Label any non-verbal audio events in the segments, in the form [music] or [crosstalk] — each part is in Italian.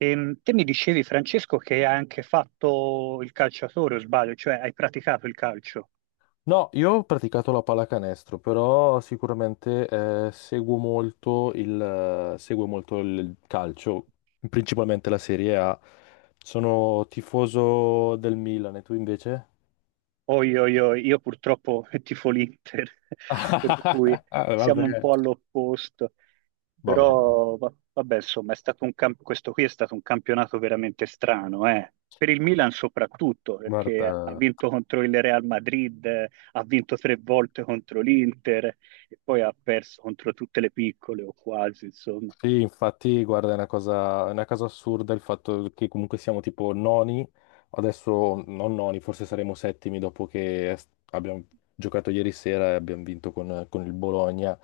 Te mi dicevi, Francesco, che hai anche fatto il calciatore, o sbaglio, cioè hai praticato il calcio. No, io ho praticato la pallacanestro, però sicuramente seguo molto seguo molto il calcio, principalmente la Serie A. Sono tifoso del Milan, e tu invece? Oi, oi, oi, io purtroppo [laughs] tifo l'Inter, [laughs] per cui [laughs] siamo un Vabbè, po' all'opposto. vabbè, Però, vabbè, insomma, è stato un camp- questo qui è stato un campionato veramente strano, eh. Per il Milan soprattutto, perché ha guarda. vinto contro il Real Madrid, ha vinto tre volte contro l'Inter e poi ha perso contro tutte le piccole o quasi, insomma. Sì, infatti, guarda, è una cosa assurda il fatto che comunque siamo tipo noni, adesso non noni, forse saremo settimi dopo che abbiamo giocato ieri sera e abbiamo vinto con il Bologna,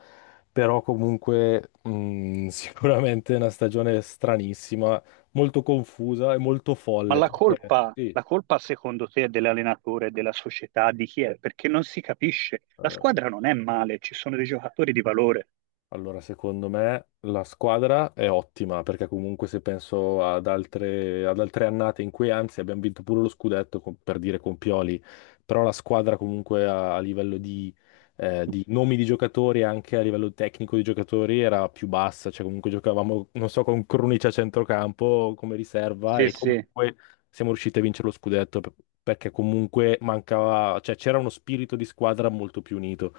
però comunque [laughs] sicuramente è una stagione stranissima, molto confusa e molto Ma folle, la perché colpa, sì. la colpa secondo te è dell'allenatore, della società, di chi è? Perché non si capisce. La eh, squadra non è male, ci sono dei giocatori di valore. Allora, secondo me la squadra è ottima perché comunque se penso ad altre annate in cui anzi abbiamo vinto pure lo scudetto per dire con Pioli, però la squadra comunque a livello di nomi di giocatori e anche a livello tecnico di giocatori era più bassa, cioè comunque giocavamo, non so, con Krunic a centrocampo come riserva Sì, e sì, comunque siamo riusciti a vincere lo scudetto perché comunque mancava, cioè c'era uno spirito di squadra molto più unito.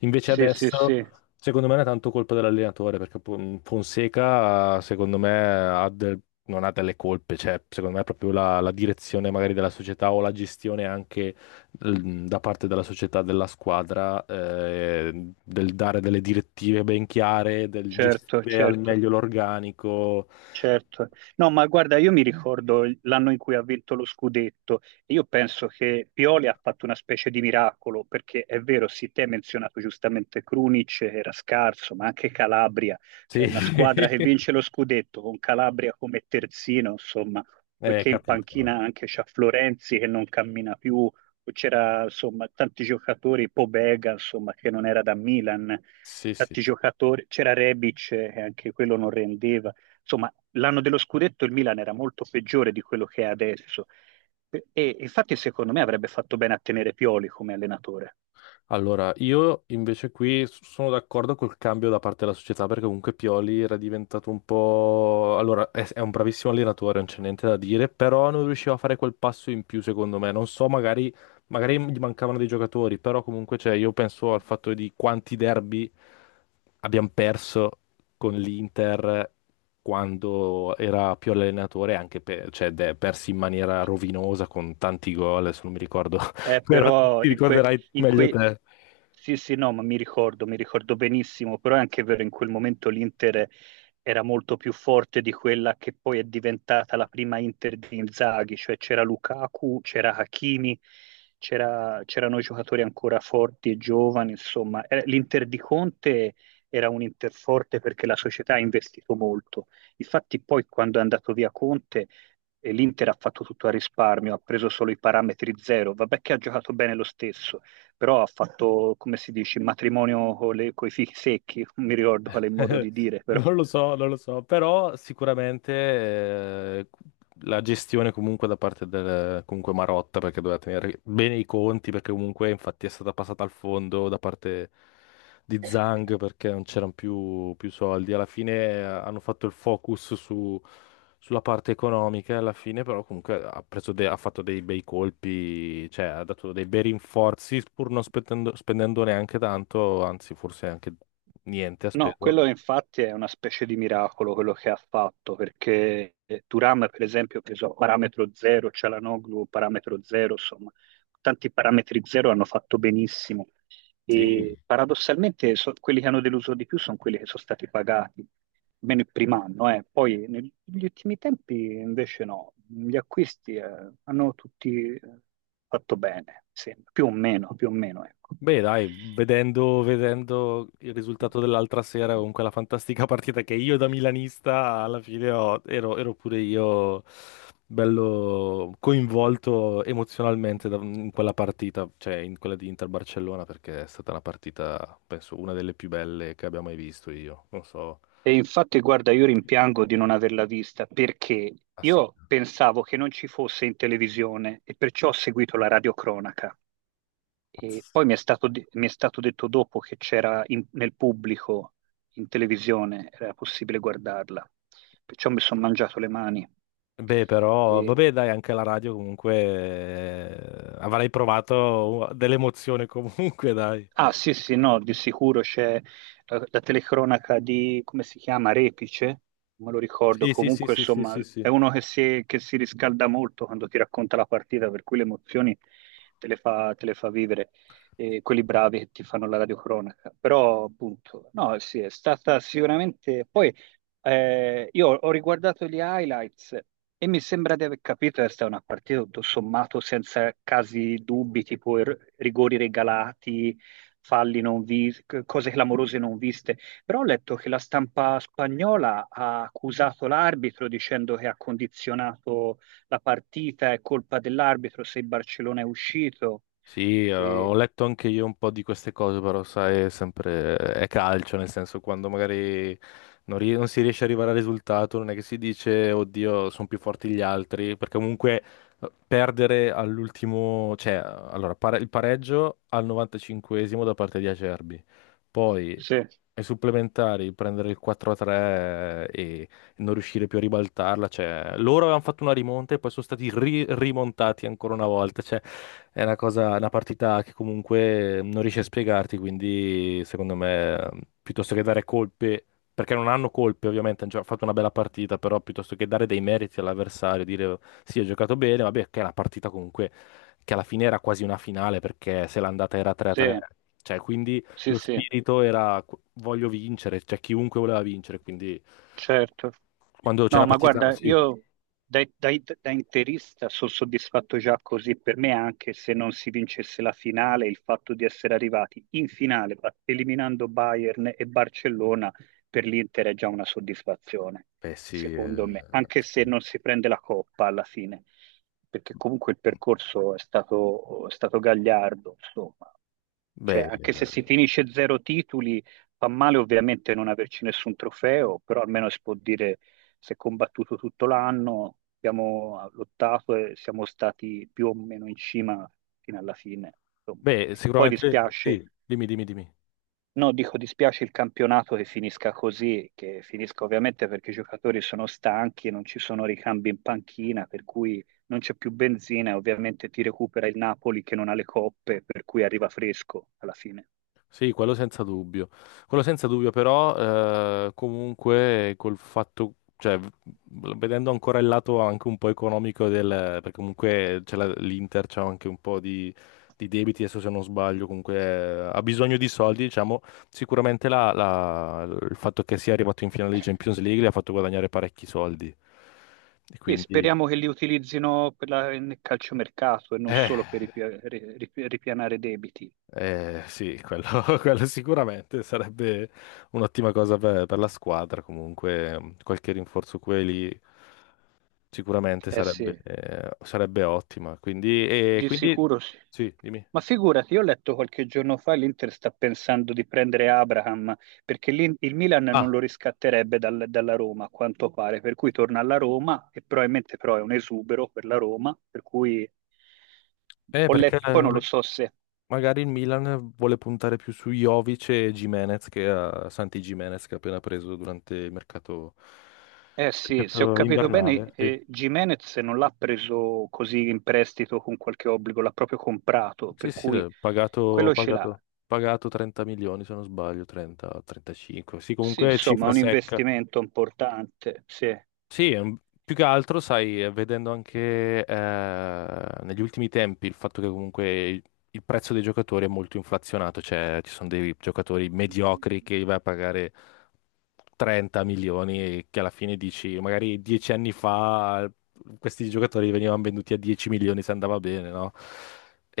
Invece sì, sì, adesso... sì, Secondo me non è tanto colpa dell'allenatore, perché Fonseca, secondo me, ha del- non ha delle colpe, cioè, secondo me è proprio la direzione magari della società o la gestione anche da parte della società, della squadra, del dare delle direttive ben chiare, del certo, gestire al certo. meglio l'organico. Certo, no, ma guarda, io mi ricordo l'anno in cui ha vinto lo scudetto e io penso che Pioli ha fatto una specie di miracolo, perché è vero, sì, te hai menzionato giustamente Krunic, che era scarso, ma anche Calabria, cioè Sì, una squadra che [laughs] vince lo scudetto con Calabria come terzino, insomma, poiché in capito. panchina anche c'ha Florenzi che non cammina più, poi c'era insomma tanti giocatori, Pobega, insomma, che non era da Milan, Sì, sì. tanti giocatori, c'era Rebic che anche quello non rendeva. Insomma, l'anno dello scudetto il Milan era molto peggiore di quello che è adesso. E infatti, secondo me, avrebbe fatto bene a tenere Pioli come allenatore. Allora, io invece qui sono d'accordo col cambio da parte della società perché comunque Pioli era diventato un po'... Allora, è un bravissimo allenatore, non c'è niente da dire, però non riusciva a fare quel passo in più secondo me. Non so, magari, magari gli mancavano dei giocatori, però comunque cioè, io penso al fatto di quanti derby abbiamo perso con l'Inter quando era Pioli allenatore, anche per, cioè, persi in maniera rovinosa con tanti gol, se non mi ricordo [laughs] però Però ti ricorderai in meglio que- te. Sì, sì, no, ma mi ricordo benissimo, però è anche vero, in quel momento l'Inter era molto più forte di quella che poi è diventata la prima Inter di Inzaghi, cioè c'era Lukaku, c'era Hakimi, c'erano giocatori ancora forti e giovani, insomma. L'Inter di Conte era un Inter forte perché la società ha investito molto. Infatti poi quando è andato via Conte. L'Inter ha fatto tutto a risparmio, ha preso solo i parametri zero. Vabbè che ha giocato bene lo stesso, però ha fatto, come si dice, il matrimonio con i fichi secchi, non mi ricordo qual è il modo [laughs] di dire, però Non lo so, non lo so, però sicuramente la gestione comunque da parte del comunque Marotta, perché doveva tenere bene i conti, perché comunque infatti è stata passata al fondo da parte di Zhang perché non c'erano più soldi. Alla fine hanno fatto il focus sulla parte economica, e alla fine però comunque ha fatto dei bei colpi, cioè ha dato dei bei rinforzi pur non spendendo neanche tanto, anzi forse anche niente ha no, speso. quello infatti è una specie di miracolo quello che ha fatto, perché Turam, per esempio, ha preso parametro zero, Cialanoglu parametro zero, insomma, tanti parametri zero hanno fatto benissimo. E Sì, paradossalmente quelli che hanno deluso di più sono quelli che sono stati pagati, almeno il primo anno, eh. Poi negli ultimi tempi invece no, gli acquisti hanno tutti fatto bene, sì, più o meno, ecco. beh, dai, vedendo il risultato dell'altra sera con quella fantastica [laughs] partita che io da milanista alla fine ero pure io bello coinvolto emozionalmente in quella partita, cioè in quella di Inter-Barcellona, perché è stata una partita, penso, una delle più belle che abbia mai visto io. Non so. E infatti, guarda, io rimpiango di non averla vista perché ass- io pensavo che non ci fosse in televisione e perciò ho seguito la radiocronaca. E ass- poi mi è stato, mi è stato detto dopo che c'era nel pubblico in televisione, era possibile guardarla. Perciò mi sono mangiato le mani. Beh, però, vabbè, dai, anche la radio comunque avrei provato dell'emozione [laughs] comunque, dai. Ah, sì, sì, no, di sicuro c'è la telecronaca di, come si chiama, Repice, non me lo ricordo, Sì, sì, sì, comunque sì, sì, insomma sì, sì. è uno che si riscalda molto quando ti racconta la partita, per cui le emozioni te le fa vivere, quelli bravi che ti fanno la radiocronaca, però appunto, no, sì, è stata sicuramente. Poi io ho riguardato gli highlights e mi sembra di aver capito che sta una partita tutto sommato senza casi dubbi, tipo rigori regalati, falli non visti, cose clamorose non viste. Però ho letto che la stampa spagnola ha accusato l'arbitro dicendo che ha condizionato la partita, è colpa dell'arbitro se il Barcellona è uscito. Sì, E- ho letto anche io un po' di queste cose, però sai, è sempre è calcio, nel senso quando magari non si riesce ad arrivare al risultato, non è che si dice, oddio, sono più forti gli altri, perché comunque perdere all'ultimo, cioè, allora, il pareggio al 95esimo da parte di Acerbi, poi Sì, ai supplementari prendere il 4-3 e non riuscire più a ribaltarla, cioè loro avevano fatto una rimonta e poi sono stati rimontati ancora una volta, cioè è una cosa, una partita che comunque non riesci a spiegarti, quindi secondo me piuttosto che dare colpe, perché non hanno colpe ovviamente, hanno già fatto una bella partita, però piuttosto che dare dei meriti all'avversario, dire sì, ha giocato bene, vabbè, che è una partita comunque che alla fine era quasi una finale perché se l'andata era sì, 3-3, cioè quindi sì, lo sì, spirito era voglio vincere, cioè chiunque voleva vincere, quindi certo. quando c'è No, una Ah, ma sì. partita, guarda, sì. io da, da- da interista sono soddisfatto già così. Per me, anche se non si vincesse la finale, il fatto di essere arrivati in finale, eliminando Bayern e Barcellona, per l'Inter è già una soddisfazione, Beh, sì, secondo me, anche se sì. non si prende la coppa alla fine, perché comunque il percorso è stato gagliardo, insomma. Cioè, Beh, anche se si eh, finisce zero titoli, fa male ovviamente non averci nessun trofeo, però almeno si può dire si è combattuto tutto l'anno, abbiamo lottato e siamo stati più o meno in cima fino alla fine. Insomma. beh, Poi sicuramente dispiace, sì, dimmi, dimmi, dimmi. no, dico dispiace il campionato che finisca così, che finisca ovviamente perché i giocatori sono stanchi, non ci sono ricambi in panchina, per cui non c'è più benzina e ovviamente ti recupera il Napoli che non ha le coppe, per cui arriva fresco alla fine. Sì, quello senza dubbio. Quello senza dubbio, però comunque col fatto, cioè, vedendo ancora il lato anche un po' economico perché comunque c'è l'Inter c'ha anche un po' di debiti, adesso se non sbaglio, comunque ha bisogno di soldi, diciamo, sicuramente il fatto che sia arrivato in finale di Champions League gli ha fatto guadagnare parecchi soldi. E Sì, quindi... speriamo che li utilizzino per la, nel calciomercato e non Eh. solo per ripianare debiti. Sì, quello, [laughs] quello sicuramente sarebbe un'ottima cosa per la squadra. Comunque, qualche rinforzo qui e lì sicuramente Eh sì. sarebbe ottima. Quindi, e Di quindi, sicuro sì. sì, dimmi. Ma figurati, io ho letto qualche giorno fa l'Inter sta pensando di prendere Abraham perché il Milan non Ah, lo riscatterebbe dalla Roma, a quanto pare, per cui torna alla Roma e probabilmente però è un esubero per la Roma, per cui ho perché letto, poi non lo so se, magari il Milan vuole puntare più su Jovic e Gimenez che a Santi Gimenez che ha appena preso durante il mercato, eh sì, se ho mercato capito bene, invernale. Sì. Gimenez non l'ha preso così in prestito con qualche obbligo, l'ha proprio comprato, Sì, per sì, cui l'ho pagato, quello ce l'ha. pagato, pagato 30 milioni se non sbaglio, 30, 35. Sì, Sì, comunque insomma, è cifra un secca. investimento importante, sì. Sì, più che altro, sai, vedendo anche negli ultimi tempi il fatto che comunque il prezzo dei giocatori è molto inflazionato, cioè ci sono dei giocatori mediocri che vai a pagare 30 milioni e che alla fine dici, magari 10 anni fa questi giocatori venivano venduti a 10 milioni se andava bene, no?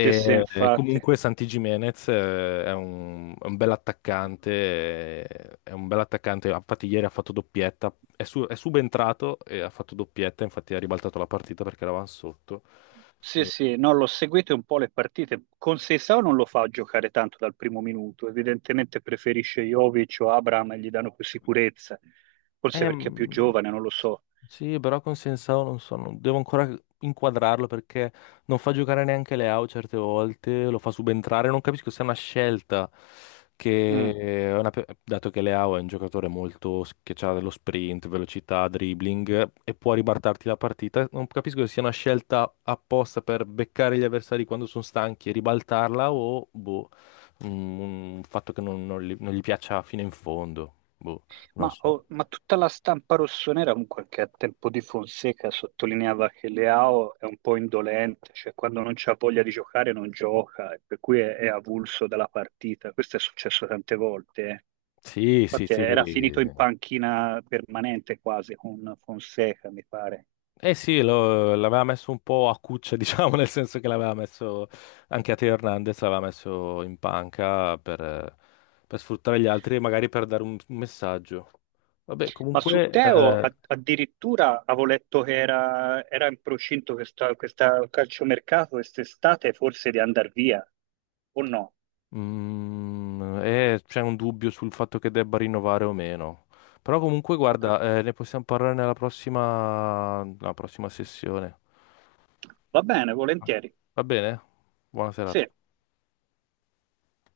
Sì, sì, e infatti. comunque Santi Jimenez è un bel attaccante, è un bel attaccante, infatti ieri ha fatto doppietta, è subentrato e ha fatto doppietta, infatti ha ribaltato la partita perché eravamo sotto. Sì, Sì. sì, no, l'ho seguito un po' le partite. Con Seisao non lo fa giocare tanto dal primo minuto, evidentemente preferisce Jovic o Abraham e gli danno più sicurezza, forse Eh, perché è più mm, giovane, non lo so. sì, però con Sensao non so, devo ancora inquadrarlo perché non fa giocare neanche Leao certe volte, lo fa subentrare, non capisco se è una scelta Mm. che, è una pe- dato che Leao è un giocatore molto che ha dello sprint, velocità, dribbling e può ribaltarti la partita, non capisco se sia una scelta apposta per beccare gli avversari quando sono stanchi e ribaltarla o boh, un, un fatto che non gli piaccia fino in fondo, boh, non Ma, so. oh, ma tutta la stampa rossonera, comunque, anche a tempo di Fonseca, sottolineava che Leao è un po' indolente, cioè quando non c'ha voglia di giocare non gioca, e per cui è avulso dalla partita. Questo è successo tante volte, eh. Sì, sì, Infatti sì. era finito in panchina permanente quasi con Fonseca, mi pare. Eh sì, l'aveva messo un po' a cuccia, [laughs] diciamo, nel senso che l'aveva messo anche a Teo Hernandez, l'aveva messo in panca per sfruttare gli altri e magari per dare un messaggio. Vabbè, Ma su comunque Teo addirittura avevo letto che era, era in procinto questa calciomercato quest'estate forse di andare via, o no? C'è un dubbio sul fatto che debba rinnovare o meno. Però comunque, Ho cap- guarda, ne possiamo parlare nella prossima sessione. Va bene, volentieri. Va bene? Buona serata. Sì.